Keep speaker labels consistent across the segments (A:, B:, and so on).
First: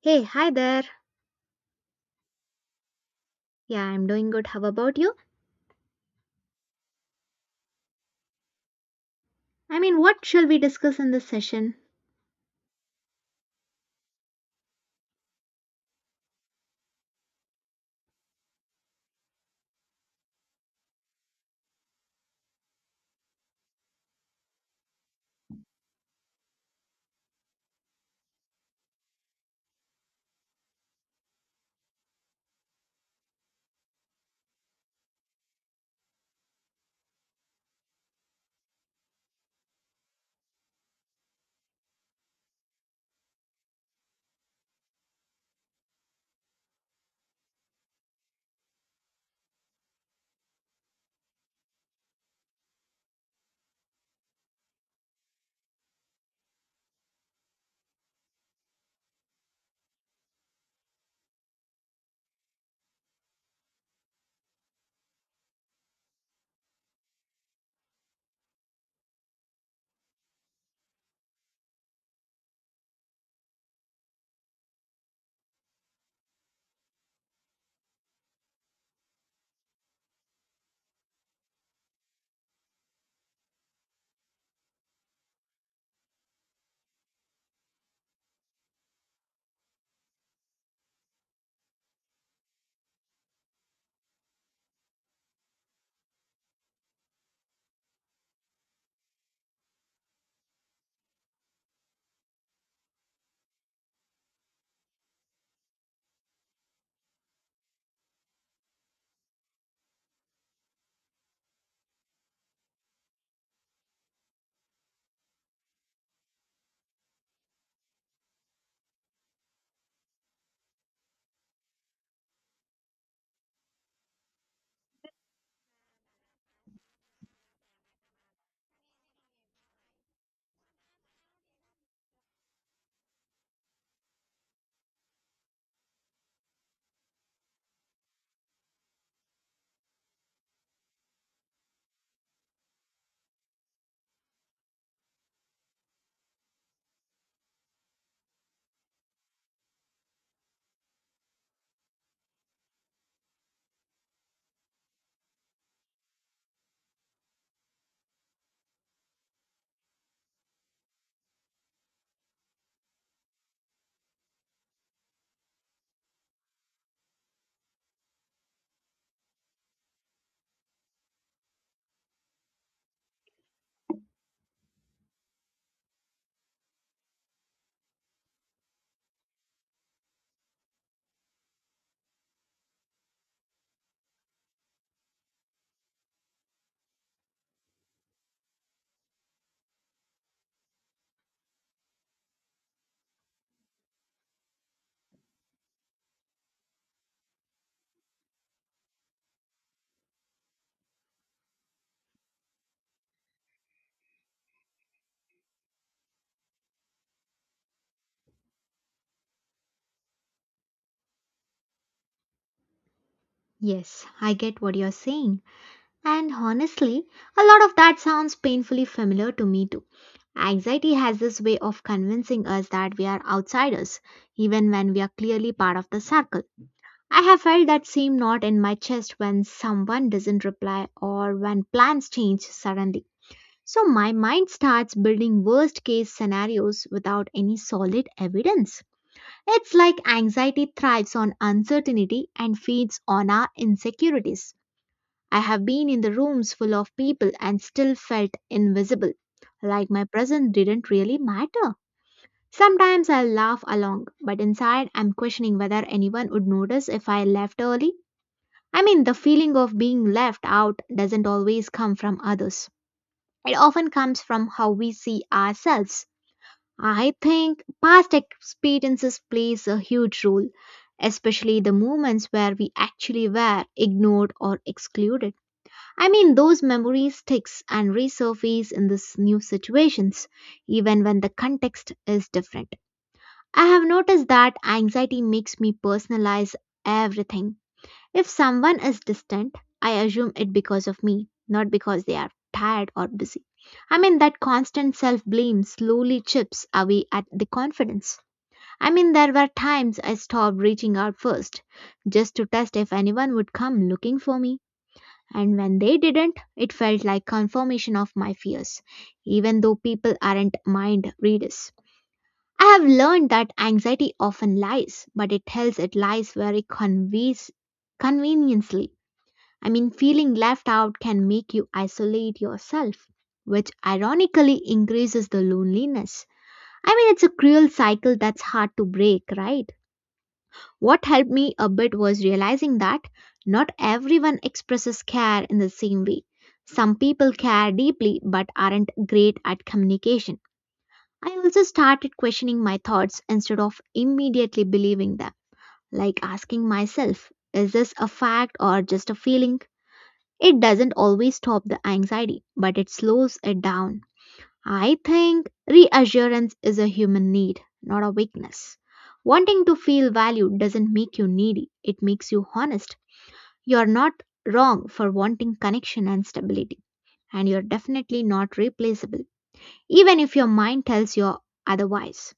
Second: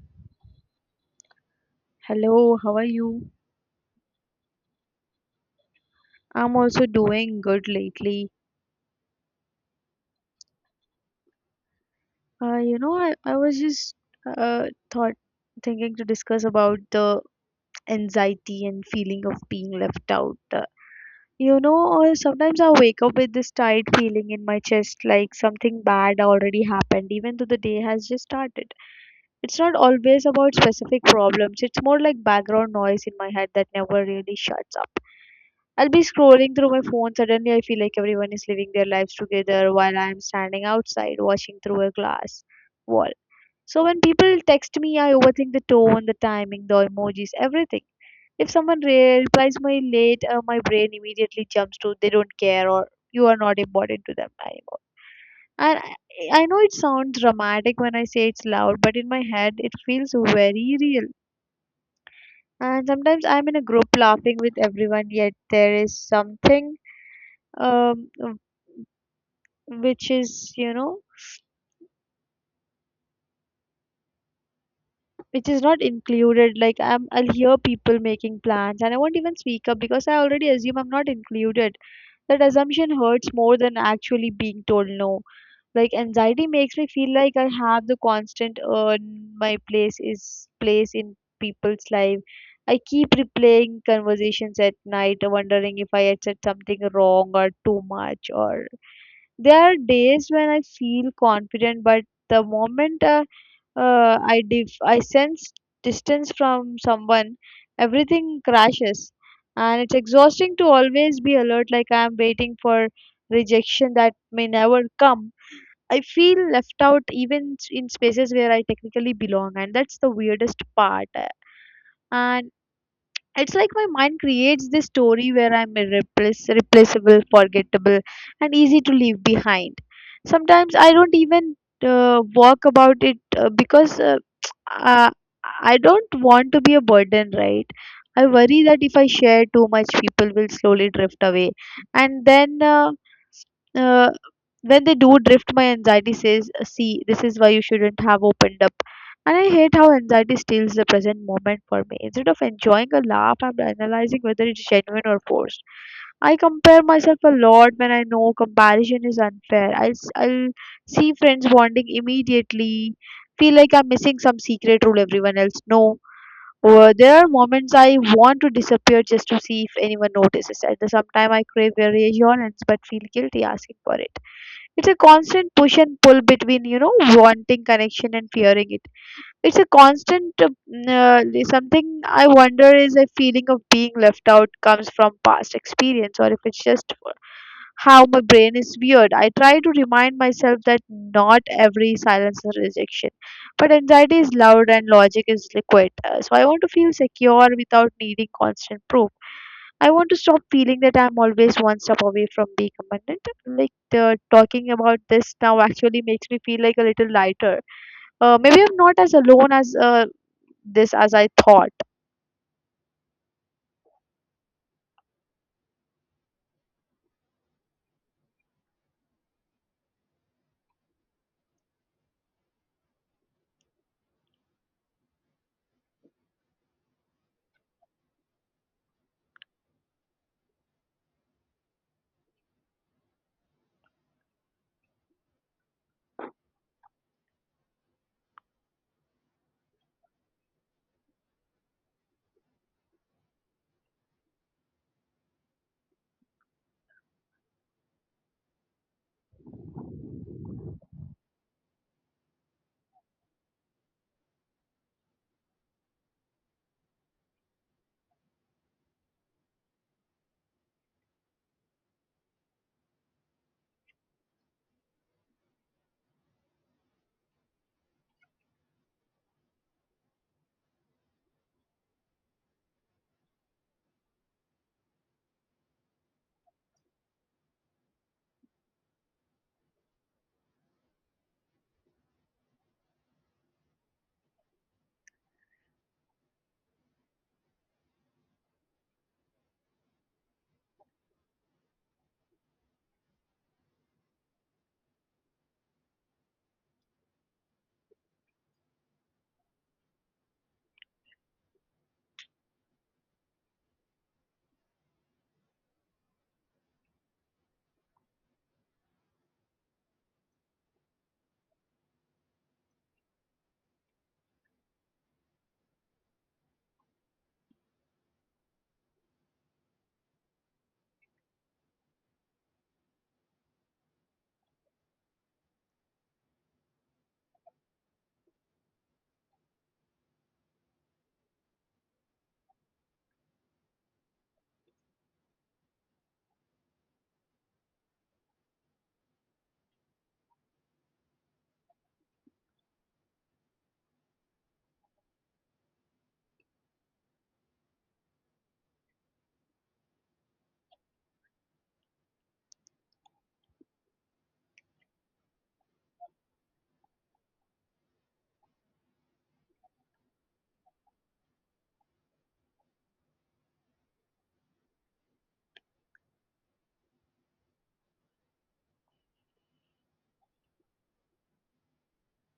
A: Hey, hi there.
B: Hello, how are you?
A: Yeah, I'm doing good. How about you?
B: I'm also doing good lately.
A: I mean, what shall we discuss in this session?
B: I was just thought thinking to discuss about the anxiety and feeling of being left out. Sometimes I wake up with this tight feeling in my chest like something bad already happened, even though the day has just started. It's not always about specific problems, it's more like background noise in my head that never really shuts up. I'll be scrolling through my phone. Suddenly, I feel like everyone is living their lives together while I am standing outside watching through a glass wall. So, when people text me, I overthink the tone, the timing, the emojis, everything. If someone replies my late, my brain immediately jumps to they don't care or you are not important to them anymore. And I know it sounds dramatic when I say it's loud, but in my head, it feels very real. And sometimes I'm in a group laughing with everyone, yet there is something um, which is you know which is not included. Like I'll hear people making plans and I won't even speak up because I already assume I'm not included. That assumption hurts more than actually being told no, like anxiety makes me feel like I have the constant my place is place in people's life. I keep replaying conversations at night wondering if I had said something wrong or too much or... There are days when I feel confident, but the moment I sense distance from someone, everything crashes, and it's exhausting to always be alert, like I am waiting for rejection that may never come. I feel left out even in spaces where I technically belong, and that's the weirdest part. And it's like my mind creates this story where I'm replaceable, forgettable, and easy to leave behind. Sometimes I don't even walk about it because uh, I don't want to be a burden, right? I worry that if I share too much, people will slowly drift away, and then. uh, when they do drift, my anxiety says, "See, this is why you shouldn't have opened up" and I hate how anxiety steals the present moment for me. Instead of enjoying a laugh, I'm analyzing whether it's genuine or forced. I compare myself a lot when I know comparison is unfair. I'll see friends bonding immediately, feel like I'm missing some secret rule everyone else know. Or there are moments I want to disappear just to see if anyone notices. At the same time, I crave reassurance but feel guilty asking for it. It's a constant push and pull between, wanting connection and fearing it. It's a constant something I wonder is a feeling of being left out comes from past experience or if it's just how my brain is weird. I try to remind myself that not every silence is rejection, but anxiety is loud and logic is liquid. So I want to feel secure without needing constant proof. I want to stop feeling that I'm always one step away from being abundant. Like the, talking about this now actually makes me feel like a little lighter. Maybe I'm not as alone as this as I thought.
A: Yes, I get what you're saying. And honestly, a lot of that sounds painfully familiar to me too. Anxiety has this way of convincing us that we are outsiders, even when we are clearly part of the circle. I have felt that same knot in my chest when someone doesn't reply or when plans change suddenly. So my mind starts building worst case scenarios without any solid evidence. It's like anxiety thrives on uncertainty and feeds on our insecurities. I have been in the rooms full of people and still felt invisible, like my presence didn't really matter. Sometimes I laugh along, but inside I'm questioning whether anyone would notice if I left early. I mean, the feeling of being left out doesn't always come from others. It often comes from how we see ourselves. I think past experiences plays a huge role, especially the moments where we actually were ignored or excluded. I mean, those memories sticks and resurface in this new situations, even when the context is different. I have noticed that anxiety makes me personalize everything if someone is distant, I assume it because of me, not because they are tired or busy. I mean, that constant self blame slowly chips away at the confidence. I mean, there were times I stopped reaching out first, just to test if anyone would come looking for me. And when they didn't, it felt like confirmation of my fears, even though people aren't mind readers. I have learned that anxiety often lies, but it tells it lies very conveys, conveniently. I mean, feeling left out can make you isolate yourself, which ironically increases the loneliness. I mean, it's a cruel cycle that's hard to break, right? What helped me a bit was realizing that not everyone expresses care in the same way. Some people care deeply but aren't great at communication. I also started questioning my thoughts instead of immediately believing them, like asking myself, is this a fact or just a feeling? It doesn't always stop the anxiety, but it slows it down. I think reassurance is a human need, not a weakness. Wanting to feel valued doesn't make you needy, it makes you honest. You're not wrong for wanting connection and stability, and you're definitely not replaceable, even if your mind tells you otherwise.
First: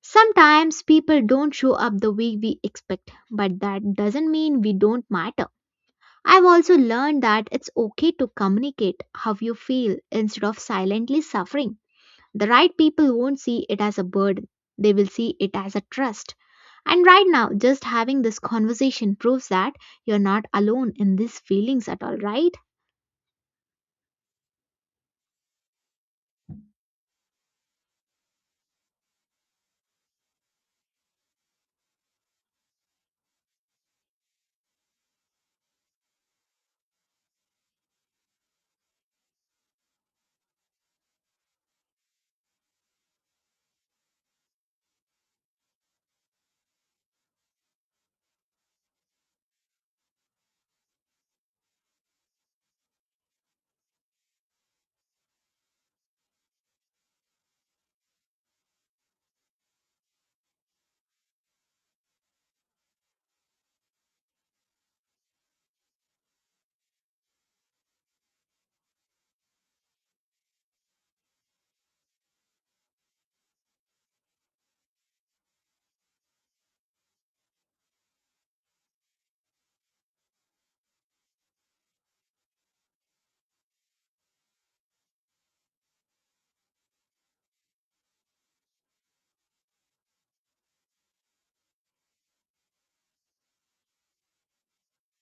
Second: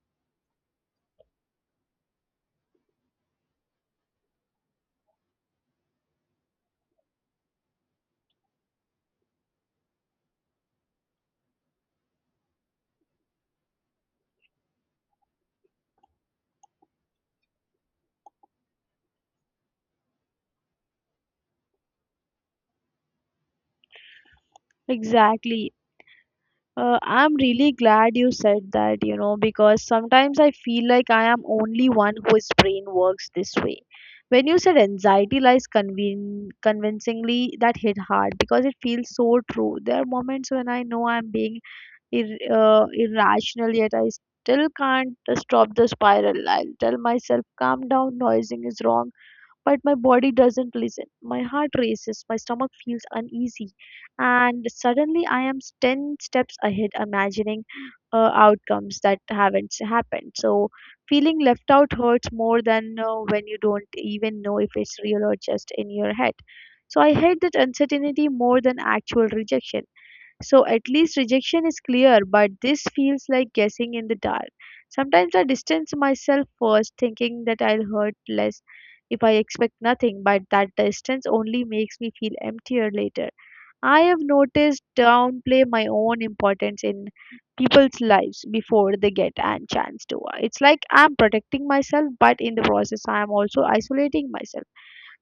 A: Sometimes people don't show up the way we expect, but that doesn't mean we don't matter. I've also learned that it's okay to communicate how you feel instead of silently suffering. The right people won't see it as a burden, they will see it as a trust. And right now, just having this conversation proves that you're not alone in these feelings at all, right?
B: Exactly. I'm really glad you said that, because sometimes I feel like I am only one whose brain works this way. When you said anxiety lies convincingly, that hit hard because it feels so true. There are moments when I know I'm being irrational, yet I still can't stop the spiral. I'll tell myself, calm down, noising is wrong but my body doesn't listen. My heart races, my stomach feels uneasy, and suddenly I am 10 steps ahead, imagining outcomes that haven't happened. So, feeling left out hurts more than when you don't even know if it's real or just in your head. So, I hate that uncertainty more than actual rejection. So at least rejection is clear, but this feels like guessing in the dark. Sometimes I distance myself first, thinking that I'll hurt less if I expect nothing, but that distance only makes me feel emptier later. I have noticed downplay my own importance in people's lives before they get a chance to. It's like I'm protecting myself, but in the process, I am also isolating myself.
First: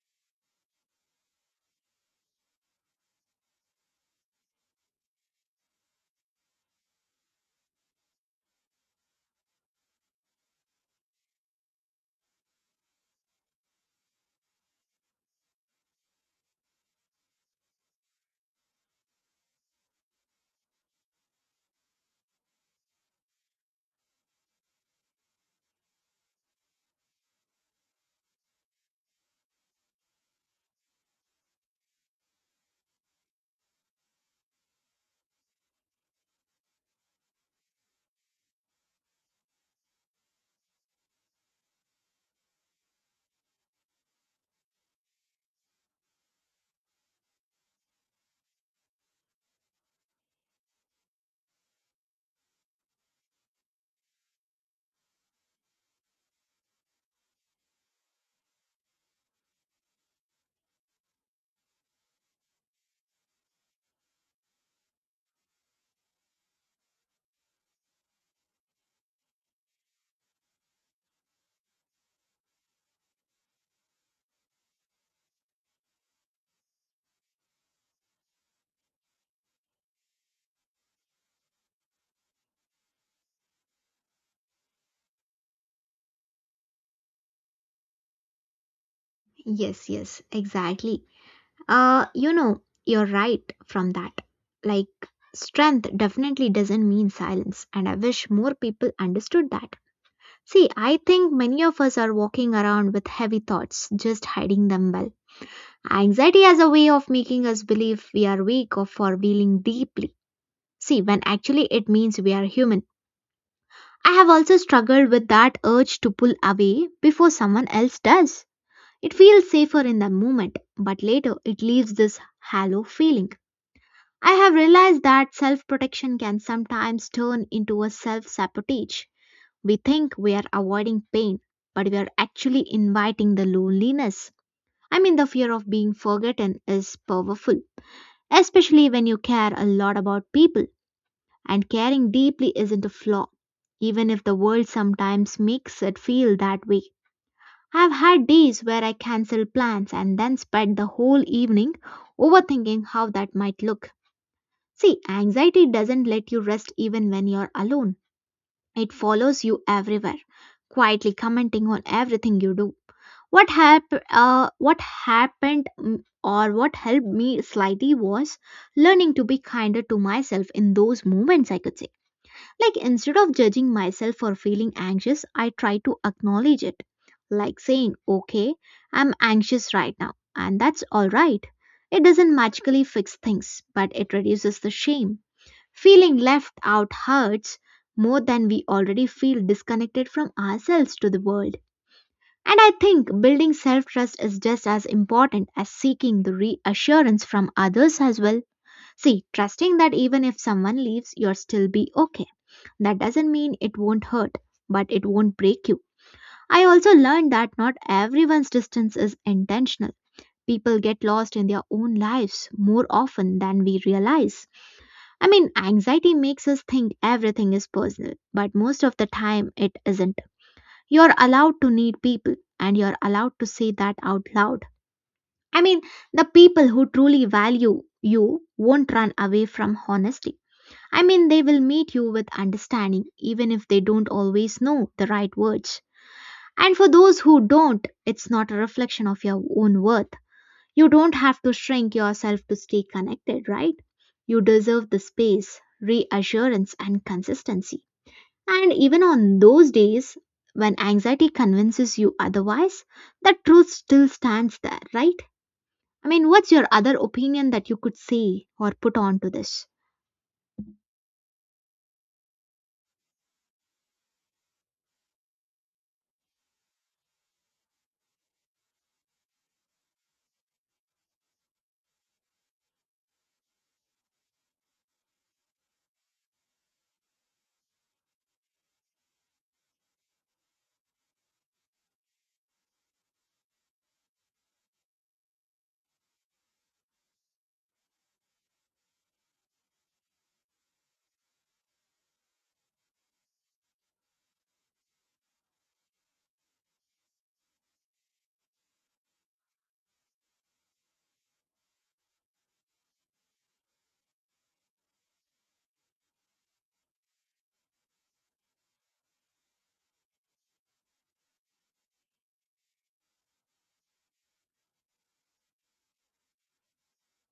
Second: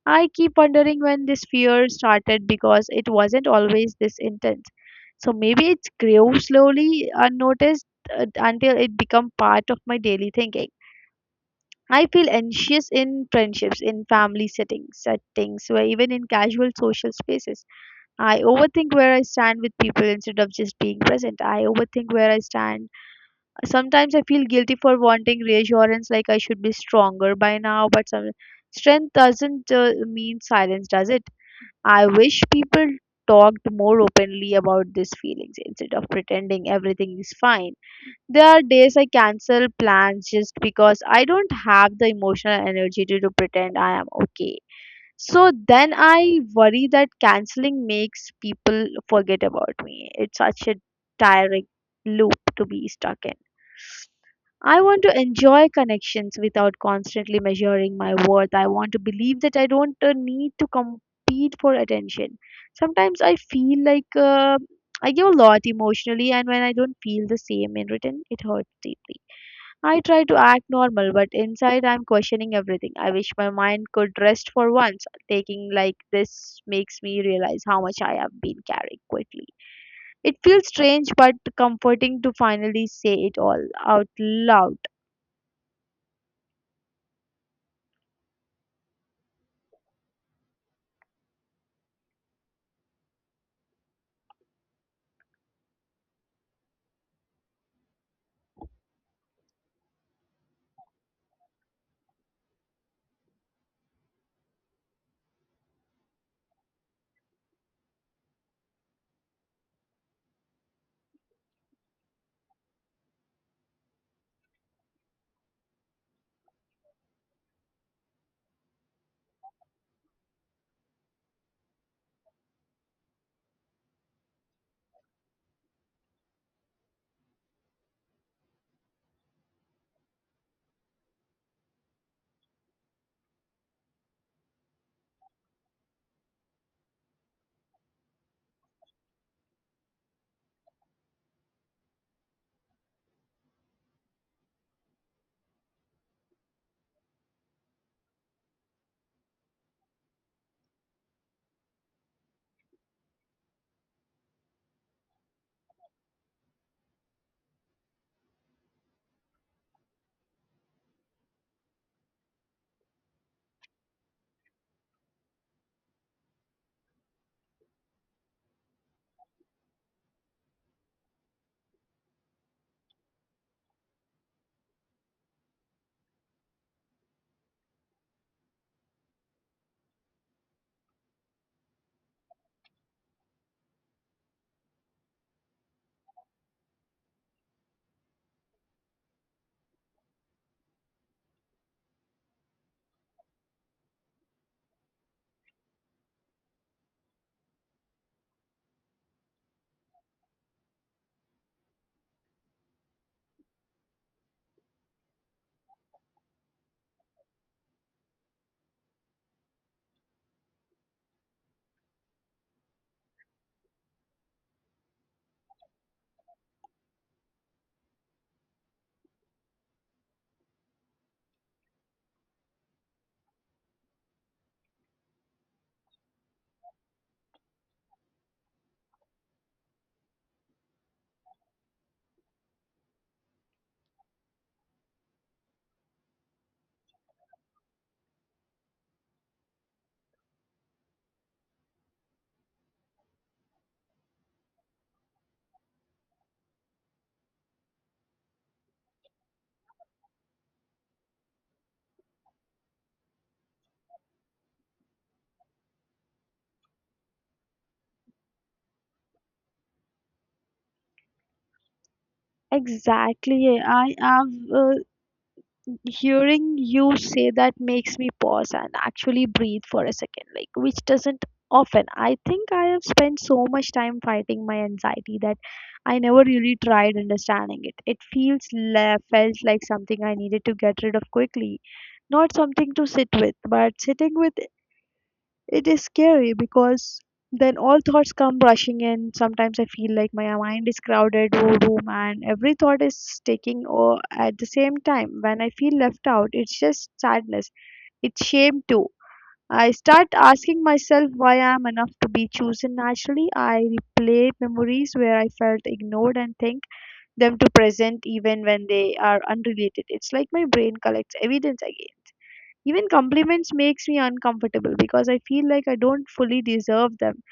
B: I keep wondering when this fear started because it wasn't always this intense. So maybe it grew slowly, unnoticed, until it became part of my daily thinking. I feel anxious in friendships, in family settings, where even in casual social spaces. I overthink where I stand with people instead of just being present. I overthink where I stand. Sometimes I feel guilty for wanting reassurance, like I should be stronger by now, but some strength doesn't mean silence, does it? I wish people talked more openly about these feelings instead of pretending everything is fine. There are days I cancel plans just because I don't have the emotional energy to pretend I am okay. So then I worry that canceling makes people forget about me. It's such a tiring loop to be stuck in. I want to enjoy connections without constantly measuring my worth. I want to believe that I don't need to compete for attention. Sometimes I feel like I give a lot emotionally, and when I don't feel the same in return, it hurts deeply. I try to act normal, but inside I'm questioning everything. I wish my mind could rest for once. Taking like this makes me realize how much I have been carrying quickly. It feels strange but comforting to finally say it all out loud.
A: Yes, yes, exactly. You know, you're right from that. Like, strength definitely doesn't mean silence, and I wish more people understood that. See, I think many of us are walking around with heavy thoughts, just hiding them well. Anxiety has a way of making us believe we are weak or for feeling deeply. See, when actually it means we are human. I have also struggled with that urge to pull away before someone else does. It feels safer in the moment, but later it leaves this hollow feeling. I have realized that self protection can sometimes turn into a self sabotage. We think we are avoiding pain, but we are actually inviting the loneliness. I mean, the fear of being forgotten is powerful, especially when you care a lot about people, and caring deeply isn't a flaw, even if the world sometimes makes it feel that way. I've had days where I cancel plans and then spend the whole evening overthinking how that might look. See, anxiety doesn't let you rest even when you're alone. It follows you everywhere, quietly commenting on everything you do. What happened, or what helped me slightly was learning to be kinder to myself in those moments, I could say. Like instead of judging myself for feeling anxious, I try to acknowledge it. Like saying, okay, I'm anxious right now, and that's all right. It doesn't magically fix things, but it reduces the shame. Feeling left out hurts more than we already feel disconnected from ourselves to the world. And I think building self trust is just as important as seeking the reassurance from others as well. See, trusting that even if someone leaves, you'll still be okay. That doesn't mean it won't hurt, but it won't break you. I also learned that not everyone's distance is intentional. People get lost in their own lives more often than we realize. I mean, anxiety makes us think everything is personal, but most of the time it isn't. You're allowed to need people and you're allowed to say that out loud. I mean, the people who truly value you won't run away from honesty. I mean, they will meet you with understanding even if they don't always know the right words. And for those who don't, it's not a reflection of your own worth. You don't have to shrink yourself to stay connected, right? You deserve the space, reassurance, and consistency. And even on those days when anxiety convinces you otherwise, that truth still stands there, right? I mean, what's your other opinion that you could say or put on to this?
B: Exactly. Yeah. I am hearing you say that makes me pause and actually breathe for a second, like which doesn't often. I think I have spent so much time fighting my anxiety that I never really tried understanding it. It feels felt like something I needed to get rid of quickly, not something to sit with, but sitting with it is scary because then all thoughts come rushing in. Sometimes I feel like my mind is crowded whole room and every thought is taking over at the same time. When I feel left out, it's just sadness. It's shame too. I start asking myself why I am enough to be chosen naturally. I replay memories where I felt ignored and think them to present even when they are unrelated. It's like my brain collects evidence again. Even compliments makes me uncomfortable because I feel like I don't fully deserve them.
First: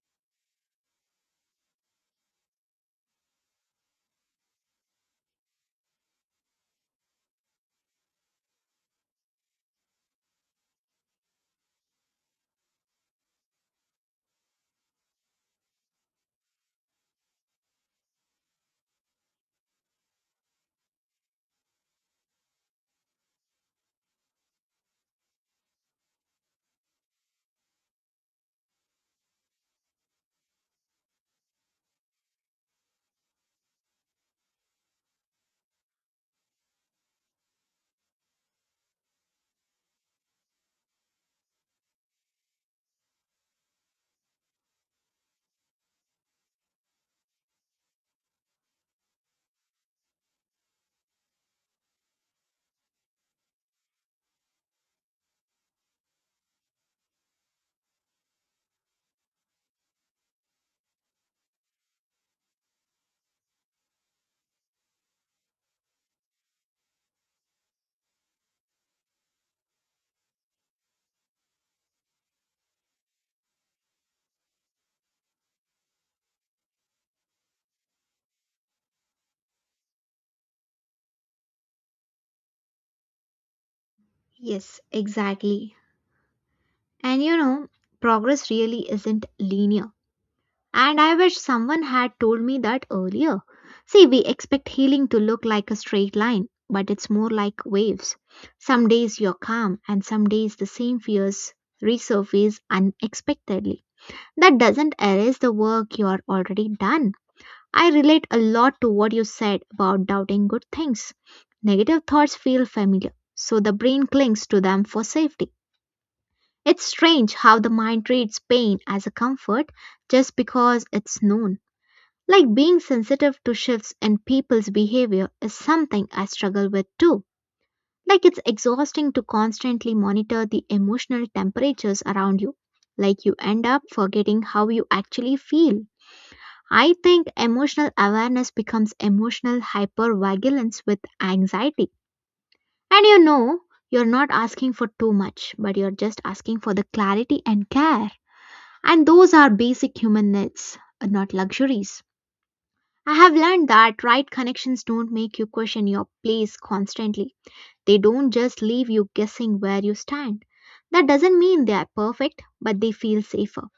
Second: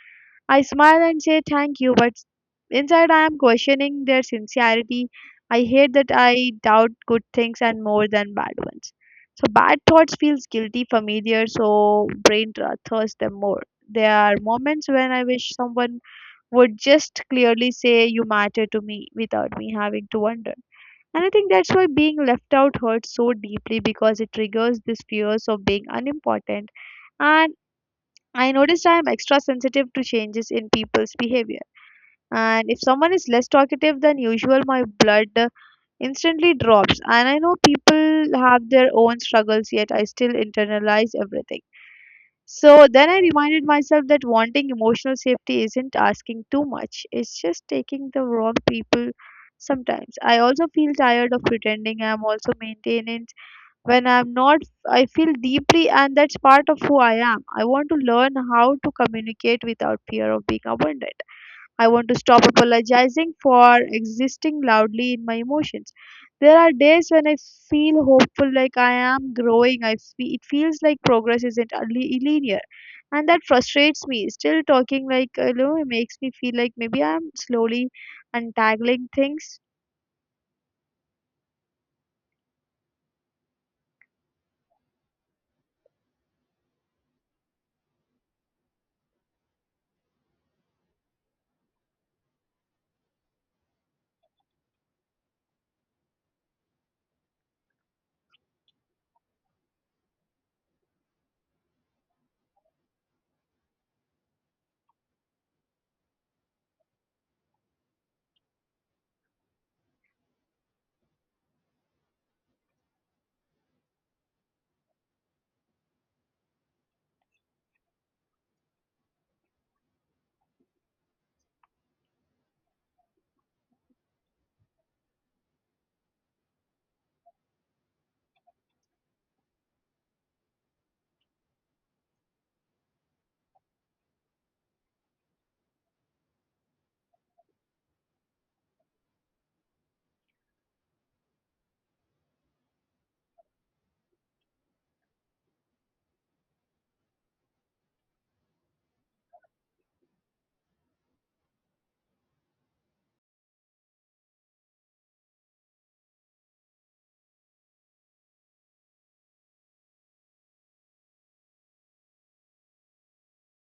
B: I smile and say thank you, but inside I am questioning their sincerity. I hate that I doubt good things and more than bad ones. So bad thoughts feels guilty familiar, so brain thirsts them more. There are moments when I wish someone would just clearly say you matter to me without me having to wonder. And I think that's why being left out hurts so deeply because it triggers these fears of being unimportant. And I noticed I'm extra sensitive to changes in people's behavior. And if someone is less talkative than usual, my blood instantly drops. And I know people have their own struggles, yet I still internalize everything. So then I reminded myself that wanting emotional safety isn't asking too much, it's just taking the wrong people sometimes. I also feel tired of pretending I'm also maintenance when I'm not. I feel deeply, and that's part of who I am. I want to learn how to communicate without fear of being abandoned. I want to stop apologizing for existing loudly in my emotions. There are days when I feel hopeful, like I am growing. It feels like progress isn't a linear, and that frustrates me. Still talking like it makes me feel like maybe I'm slowly untangling things.
A: Yes, exactly. And you know, progress really isn't linear. And I wish someone had told me that earlier. See, we expect healing to look like a straight line, but it's more like waves. Some days you're calm, and some days the same fears resurface unexpectedly. That doesn't erase the work you're already done. I relate a lot to what you said about doubting good things. Negative thoughts feel familiar, so the brain clings to them for safety. It's strange how the mind treats pain as a comfort just because it's known. Like being sensitive to shifts in people's behavior is something I struggle with too. Like it's exhausting to constantly monitor the emotional temperatures around you. Like you end up forgetting how you actually feel. I think emotional awareness becomes emotional hypervigilance with anxiety. And you know, you're not asking for too much, but you're just asking for the clarity and care. And those are basic human needs, not luxuries. I have learned that right connections don't make you question your place constantly. They don't just leave you guessing where you stand. That doesn't mean they are perfect, but they feel safer.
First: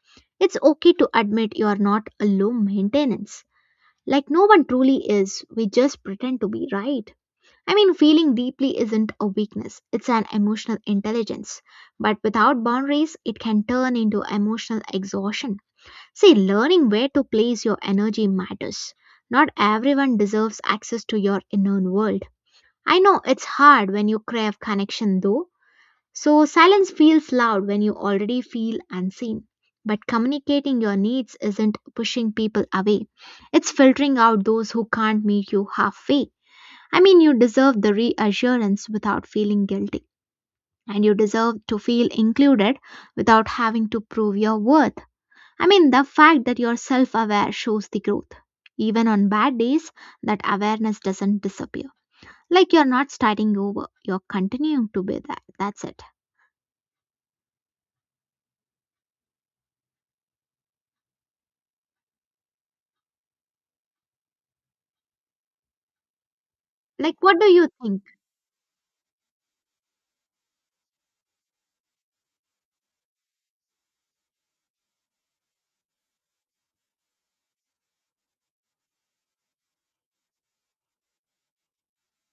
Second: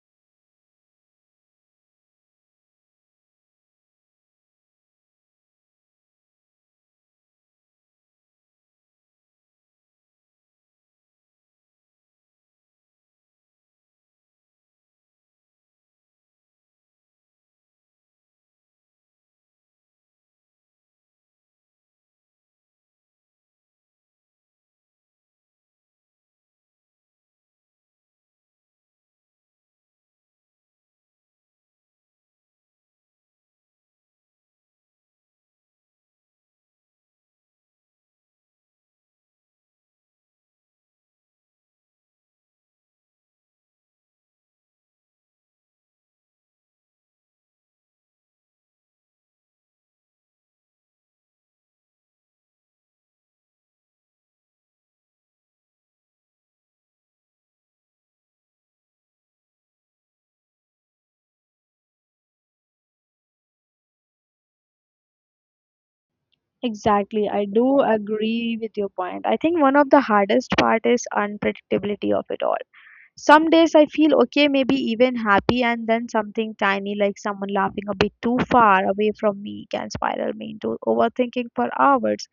A: It's okay to admit you are not a low maintenance. Like no one truly is, we just pretend to be right. I mean, feeling deeply isn't a weakness, it's an emotional intelligence. But without boundaries, it can turn into emotional exhaustion. See, learning where to place your energy matters. Not everyone deserves access to your inner world. I know it's hard when you crave connection though, so silence feels loud when you already feel unseen. But communicating your needs isn't pushing people away, it's filtering out those who can't meet you halfway. I mean, you deserve the reassurance without feeling guilty, and you deserve to feel included without having to prove your worth. I mean, the fact that you're self aware shows the growth. Even on bad days, that awareness doesn't disappear. Like you're not starting over, you're continuing to be that. That's it. Like,
B: Exactly,
A: what
B: I
A: do you
B: do
A: think?
B: agree with your point. I think one of the hardest part is unpredictability of it all. Some days I feel okay, maybe even happy, and then something tiny like someone laughing a bit too far away from me can spiral me into overthinking for hours.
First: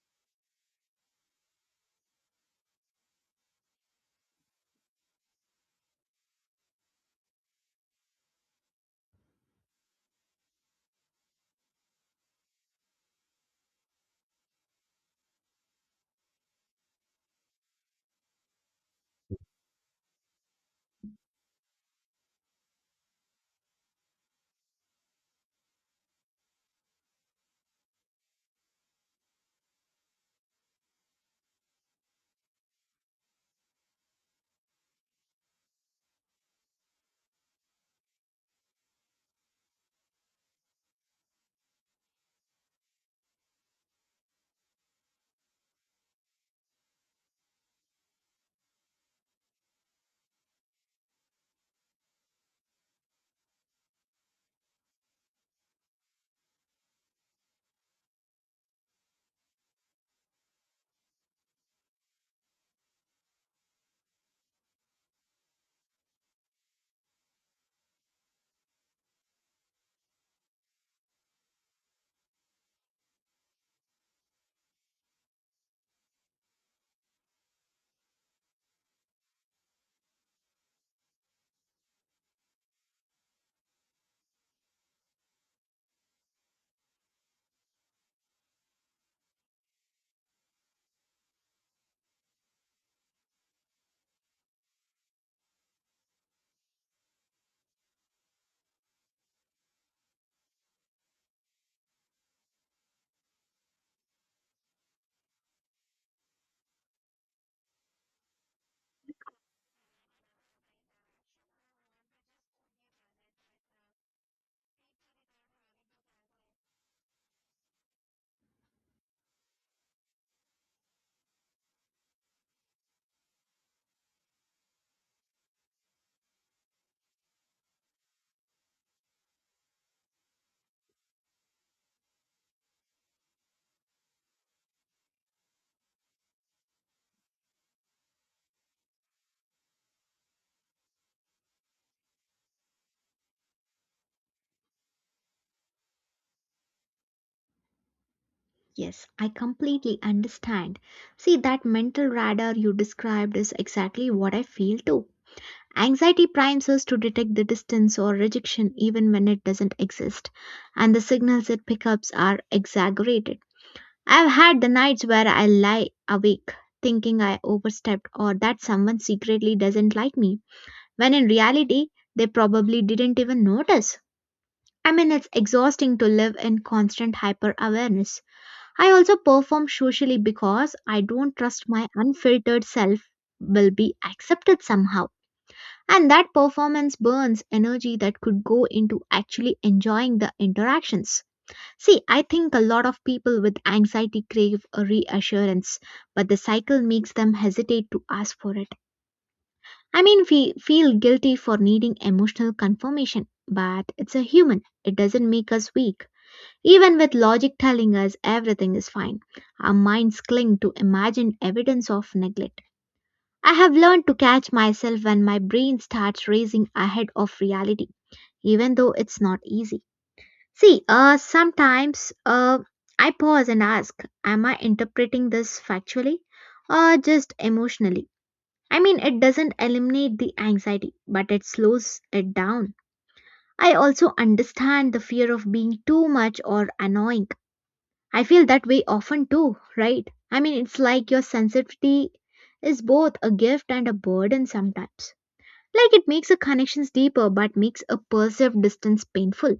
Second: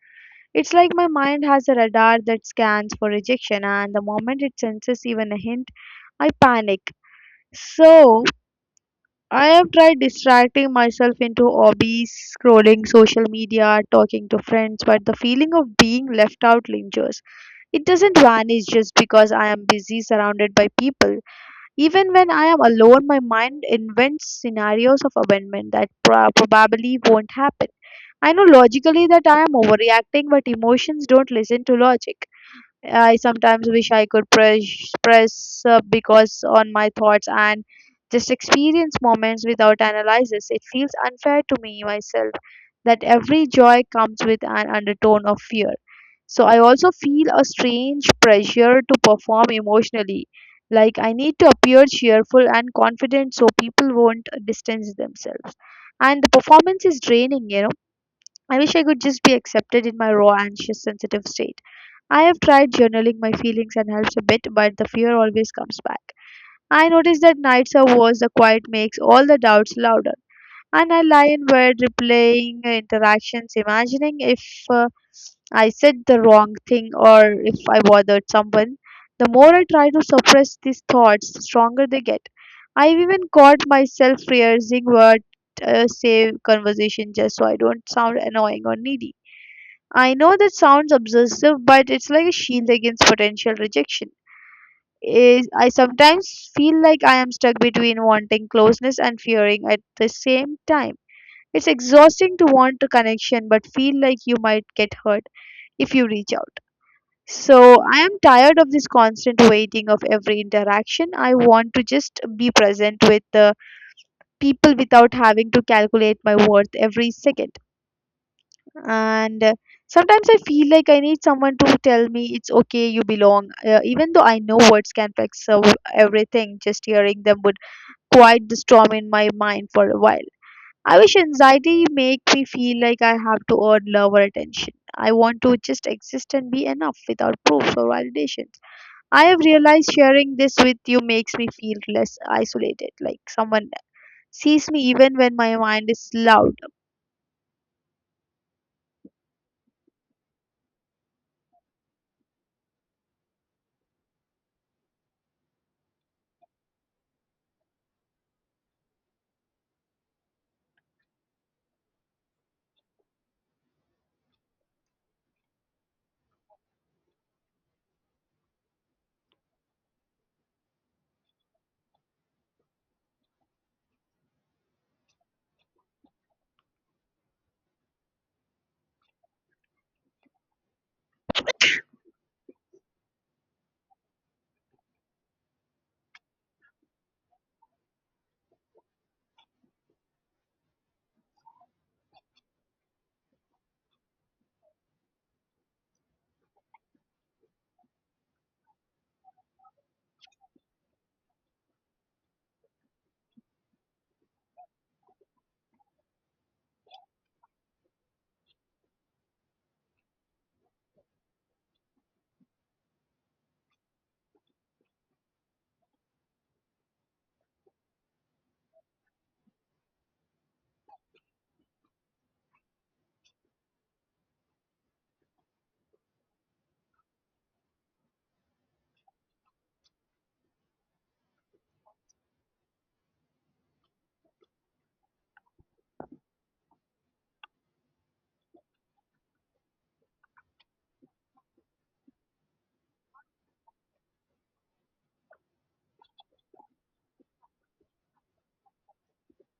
B: It's like my mind has a radar that scans for rejection, and the moment it senses even a hint, I panic. So, I have tried distracting myself into hobbies, scrolling social media, talking to friends, but the feeling of being left out lingers. It doesn't vanish just because I am busy surrounded by people. Even when I am alone, my mind invents scenarios of abandonment that probably won't happen. I know logically that I am overreacting, but emotions don't listen to logic. I sometimes wish I could press because on my thoughts and just experience moments without analysis. It feels unfair to me myself that every joy comes with an undertone of fear. So I also feel a strange pressure to perform emotionally. Like I need to appear cheerful and confident so people won't distance themselves. And the performance is draining, I wish I could just be accepted in my raw, anxious, sensitive state. I have tried journaling my feelings and helps a bit, but the fear always comes back. I notice that nights are worse, the quiet makes all the doubts louder. And I lie in bed replaying interactions, imagining if uh, I said the wrong thing or if I bothered someone. The more I try to suppress these thoughts, the stronger they get. I've even caught myself rehearsing what say conversation just so I don't sound annoying or needy. I know that sounds obsessive, but it's like a shield against potential rejection. I sometimes feel like I am stuck between wanting closeness and fearing at the same time. It's exhausting to want a connection but feel like you might get hurt if you reach out. So I am tired of this constant waiting of every interaction. I want to just be present with the people without having to calculate my worth every second. And Sometimes I feel like I need someone to tell me it's okay, you belong, even though I know words can fix everything, just hearing them would quiet the storm in my mind for a while. I wish anxiety make me feel like I have to earn love or attention. I want to just exist and be enough without proofs or validations. I have realized sharing this with you makes me feel less isolated, like someone sees me even when my mind is loud.
A: Yes, I completely understand. See, that mental radar you described is exactly what I feel too. Anxiety primes us to detect the distance or rejection even when it doesn't exist, and the signals it picks up are exaggerated I've had the nights where I lie awake thinking I overstepped or that someone secretly doesn't like me, when in reality, they probably didn't even notice. I mean, it's exhausting to live in constant hyper awareness. I also perform socially because I don't trust my unfiltered self will be accepted somehow. And that performance burns energy that could go into actually enjoying the interactions. See, I think a lot of people with anxiety crave a reassurance, but the cycle makes them hesitate to ask for it. I mean, we feel guilty for needing emotional confirmation, but it's a human. It doesn't make us weak. Even with logic telling us everything is fine, our minds cling to imagined evidence of neglect. I have learned to catch myself when my brain starts racing ahead of reality, even though it's not easy. See, sometimes I pause and ask, am I interpreting this factually or just emotionally? I mean, it doesn't eliminate the anxiety, but it slows it down. I also understand the fear of being too much or annoying. I feel that way often too, right? I mean, it's like your sensitivity is both a gift and a burden sometimes. Like it makes the connections deeper but makes a perceived distance painful.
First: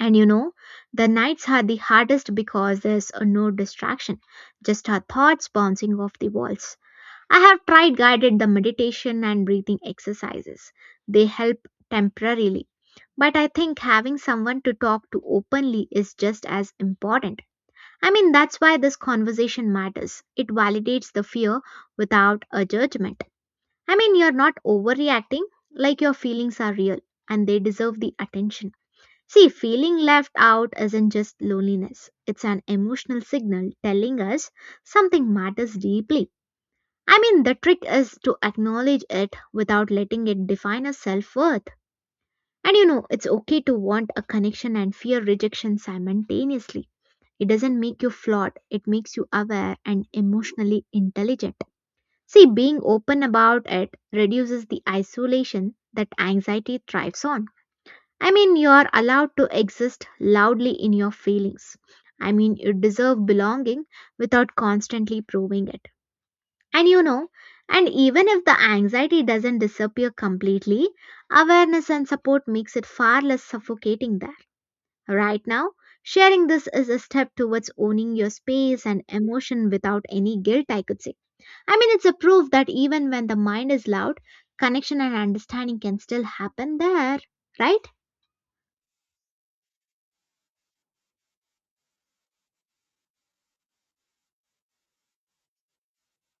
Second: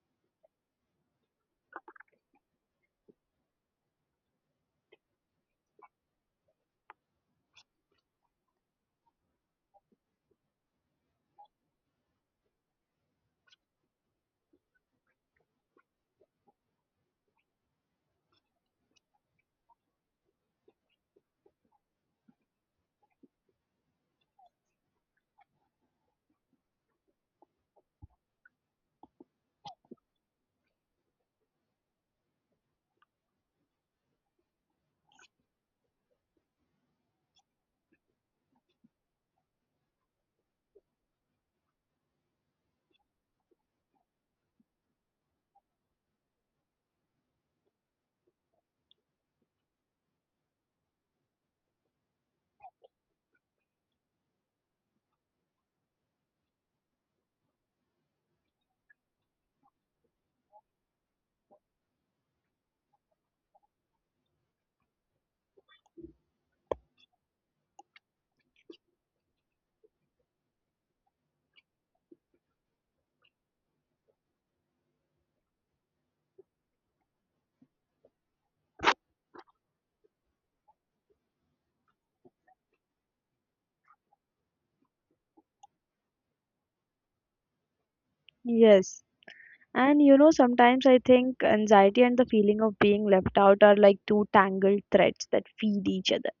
A: And you know, the nights are the hardest because there's no distraction, just our thoughts bouncing off the walls. I have tried guided the meditation and breathing exercises. They help temporarily. But I think having someone to talk to openly is just as important. I mean, that's why this conversation matters. It validates the fear without a judgment. I mean, you're not overreacting, like your feelings are real and they deserve the attention. See, feeling left out isn't just loneliness, it's an emotional signal telling us something matters deeply. I mean, the trick is to acknowledge it without letting it define our self worth. And you know, it's okay to want a connection and fear rejection simultaneously. It doesn't make you flawed, it makes you aware and emotionally intelligent. See, being open about it reduces the isolation that anxiety thrives on. I mean, you are allowed to exist loudly in your feelings. I mean, you deserve belonging without constantly proving it. And you know, and even if the anxiety doesn't disappear completely, awareness and support makes it far less suffocating there. Right now, sharing this is a step towards owning your space and emotion without any guilt, I could say. I mean, it's a proof that even when the mind is loud, connection and understanding can still happen there, right?
B: Yes. And you know, sometimes I think anxiety and the feeling of being left out are like two tangled threads that feed each other.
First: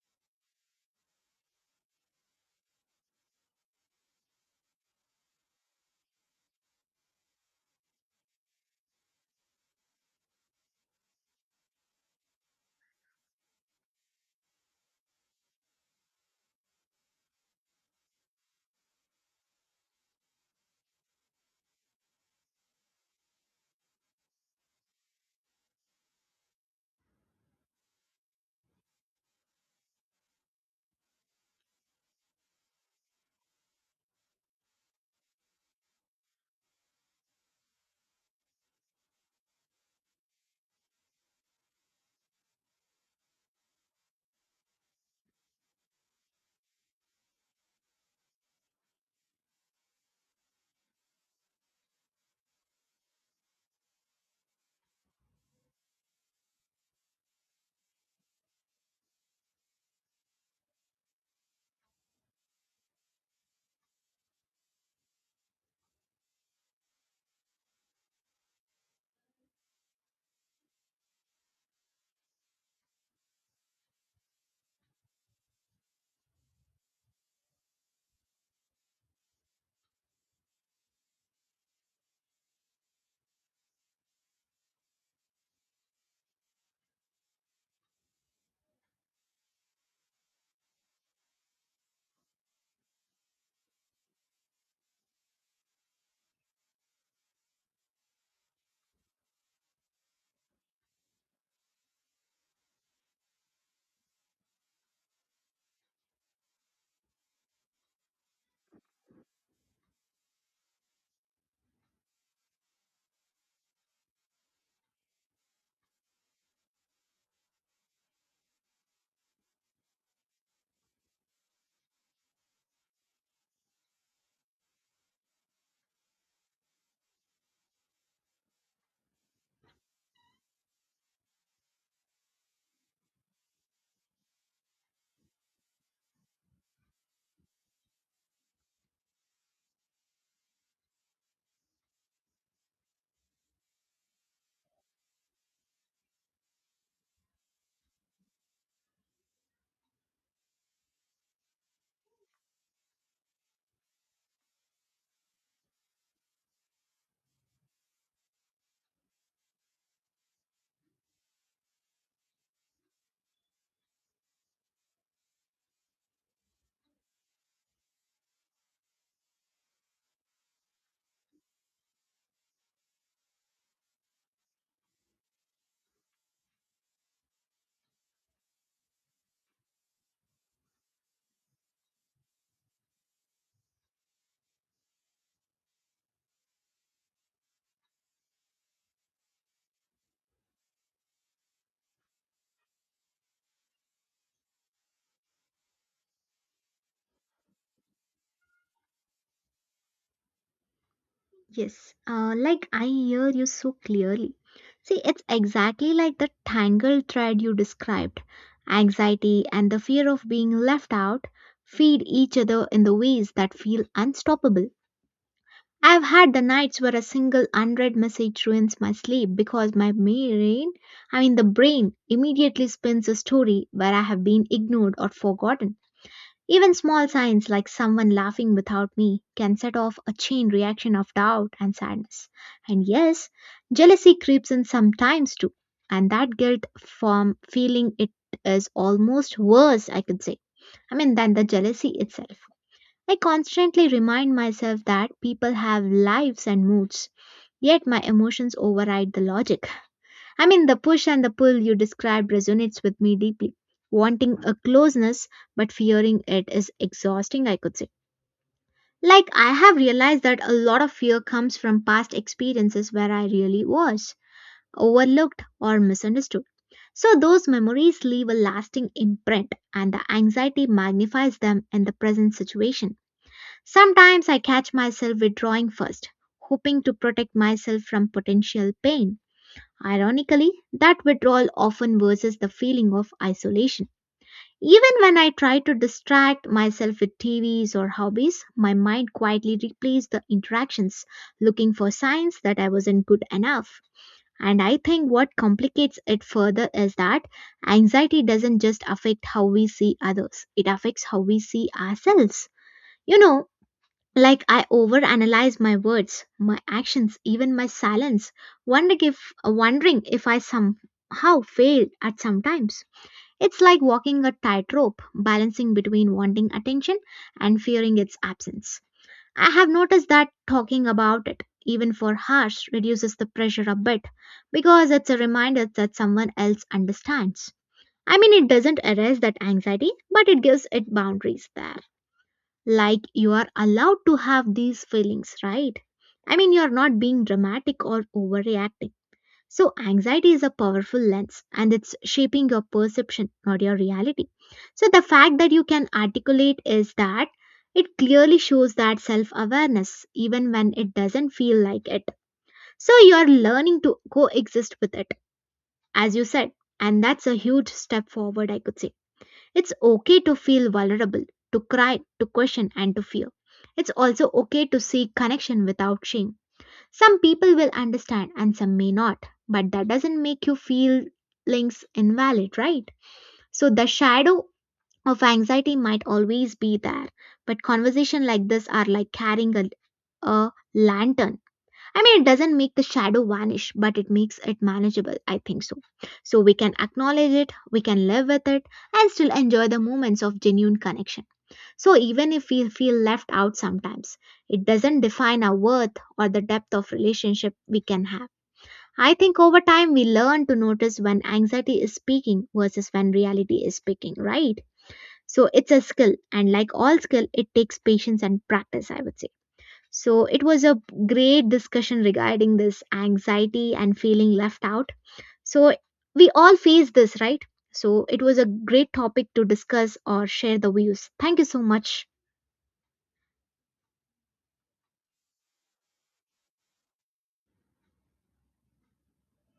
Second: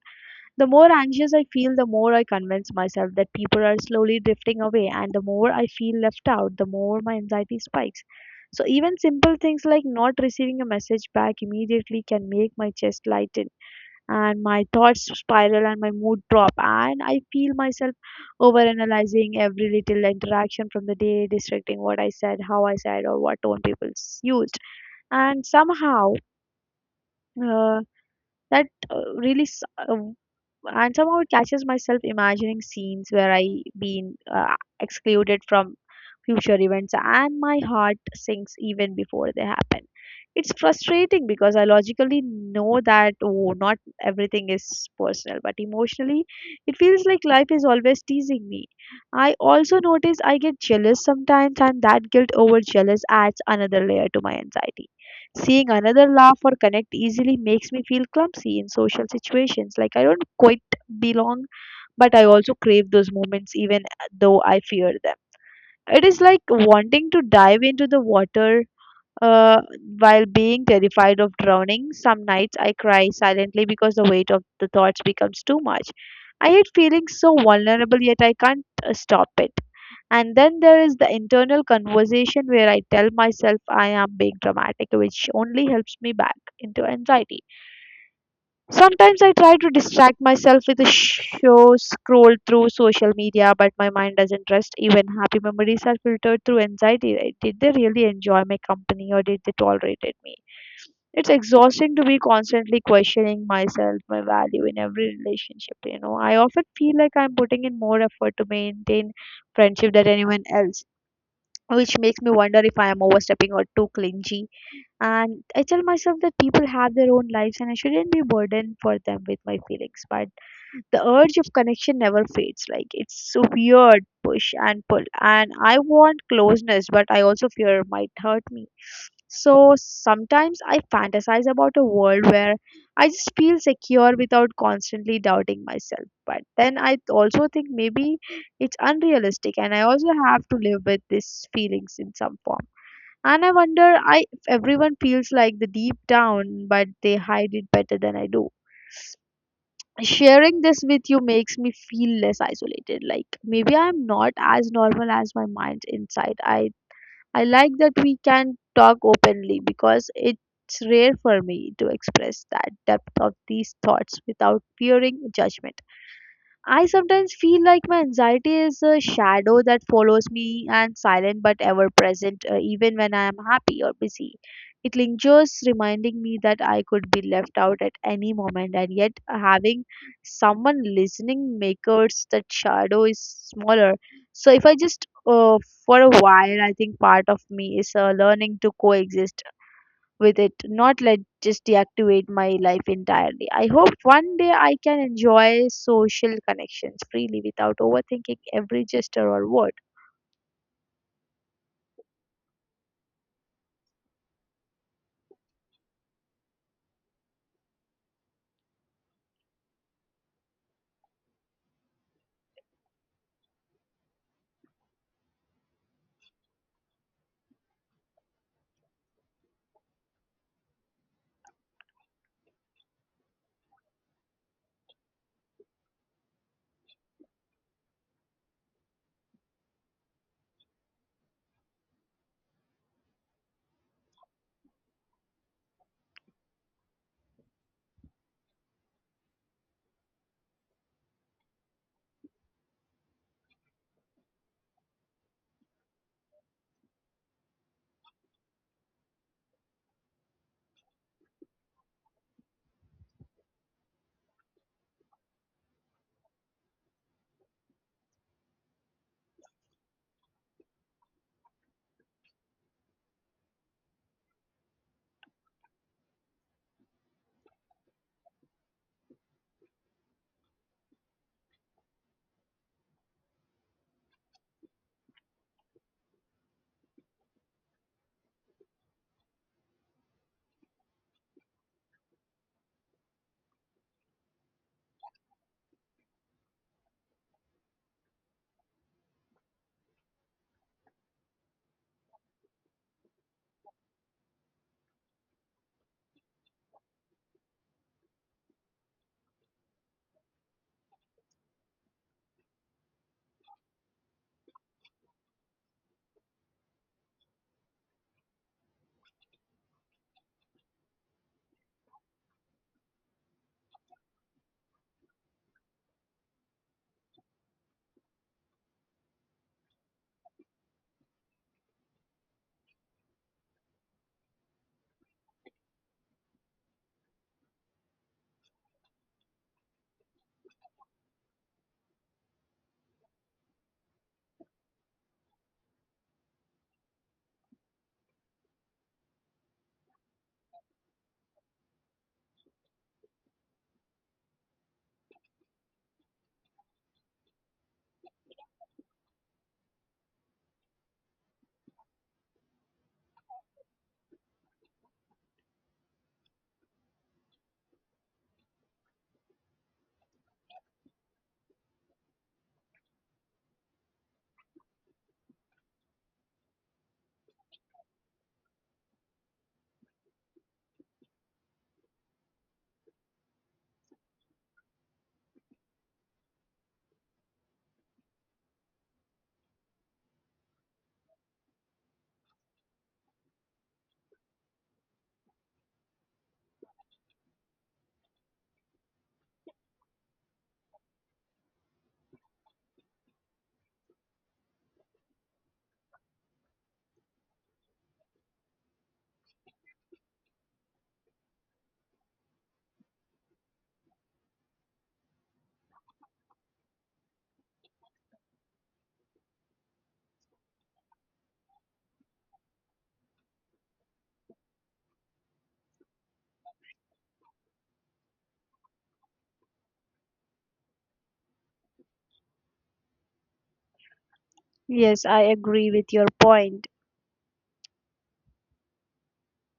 B: The more anxious I feel, the more I convince myself that people are slowly drifting away, and the more I feel left out, the more my anxiety spikes. So, even simple things like not receiving a message back immediately can make my chest lighten and my thoughts spiral and my mood drop, and I feel myself overanalyzing every little interaction from the day, distracting what I said, how I said or what tone used. And somehow, uh, that really and somehow it catches myself imagining scenes where I been excluded from future events, and my heart sinks even before they happen. It's frustrating because I logically know that, oh, not everything is personal, but emotionally, it feels like life is always teasing me. I also notice I get jealous sometimes, and that guilt over jealous adds another layer to my anxiety. Seeing another laugh or connect easily makes me feel clumsy in social situations. Like I don't quite belong, but I also crave those moments even though I fear them. It is like wanting to dive into the water uh, while being terrified of drowning. Some nights I cry silently because the weight of the thoughts becomes too much. I hate feeling so vulnerable, yet I can't stop it. And then there is the internal conversation where I tell myself I am being dramatic, which only helps me back into anxiety. Sometimes I try to distract myself with a show, scroll through social media, but my mind doesn't rest. Even happy memories are filtered through anxiety. Right? Did they really enjoy my company or did they tolerate me? It's exhausting to be constantly questioning myself, my value in every relationship. You know, I often feel like I'm putting in more effort to maintain friendship than anyone else, which makes me wonder if I am overstepping or too clingy. And I tell myself that people have their own lives and I shouldn't be burdened for them with my feelings. But the urge of connection never fades. Like it's a weird push and pull. And I want closeness, but I also fear it might hurt me. So sometimes I fantasize about a world where I just feel secure without constantly doubting myself. But then I also think maybe it's unrealistic and I also have to live with these feelings in some form. And I wonder if everyone feels like the deep down, but they hide it better than I do. Sharing this with you makes me feel less isolated. Like maybe I'm not as normal as my mind's inside. I like that we can talk openly because it's rare for me to express that depth of these thoughts without fearing judgment. I sometimes feel like my anxiety is a shadow that follows me and silent but ever present, even when I am happy or busy. It lingers, reminding me that I could be left out at any moment, and yet having someone listening makes that shadow is smaller. So, if I just for a while, I think part of me is learning to coexist with it, not let just deactivate my life entirely. I hope one day I can enjoy social connections freely without overthinking every gesture or word.
A: Yes, like I hear you so clearly. See, it's exactly like the tangled thread you described. Anxiety and the fear of being left out feed each other in the ways that feel unstoppable. I've had the nights where a single unread message ruins my sleep because my brain, I mean the brain, immediately spins a story where I have been ignored or forgotten. Even small signs like someone laughing without me can set off a chain reaction of doubt and sadness. And yes, jealousy creeps in sometimes too. And that guilt from feeling it is almost worse, I could say. I mean, than the jealousy itself. I constantly remind myself that people have lives and moods, yet my emotions override the logic. I mean, the push and the pull you described resonates with me deeply. Wanting a closeness but fearing it is exhausting, I could say. Like, I have realized that a lot of fear comes from past experiences where I really was overlooked or misunderstood. So, those memories leave a lasting imprint, and the anxiety magnifies them in the present situation. Sometimes I catch myself withdrawing first, hoping to protect myself from potential pain. Ironically, that withdrawal often worsens the feeling of isolation. Even when I try to distract myself with TVs or hobbies, my mind quietly replays the interactions, looking for signs that I wasn't good enough. And I think what complicates it further is that anxiety doesn't just affect how we see others, it affects how we see ourselves. You know, like I overanalyze my words, my actions, even my silence, wondering if I somehow failed at some times. It's like walking a tightrope, balancing between wanting attention and fearing its absence. I have noticed that talking about it, even for hours, reduces the pressure a bit because it's a reminder that someone else understands. I mean, it doesn't erase that anxiety, but it gives it boundaries there. Like you are allowed to have these feelings, right? I mean, you're not being dramatic or overreacting. So, anxiety is a powerful lens and it's shaping your perception, not your reality. So, the fact that you can articulate is that it clearly shows that self awareness, even when it doesn't feel like it. So, you're learning to coexist with it, as you said, and that's a huge step forward, I could say. It's okay to feel vulnerable, to cry, to question, and to fear. It's also okay to seek connection without shame. Some people will understand and some may not, but that doesn't make your feelings invalid, right? So the shadow of anxiety might always be there, but conversations like this are like carrying a lantern. I mean, it doesn't make the shadow vanish, but it makes it manageable, I think so. So we can acknowledge it, we can live with it, and still enjoy the moments of genuine connection. So even if we feel left out sometimes, it doesn't define our worth or the depth of relationship we can have. I think over time we learn to notice when anxiety is speaking versus when reality is speaking, right? So it's a skill, and like all skill, it takes patience and practice, I would say. So it was a great discussion regarding this anxiety and feeling left out. So we all face this, right? So it was a great topic to discuss or share the views. Thank you so much.
B: Yes, I agree with your point.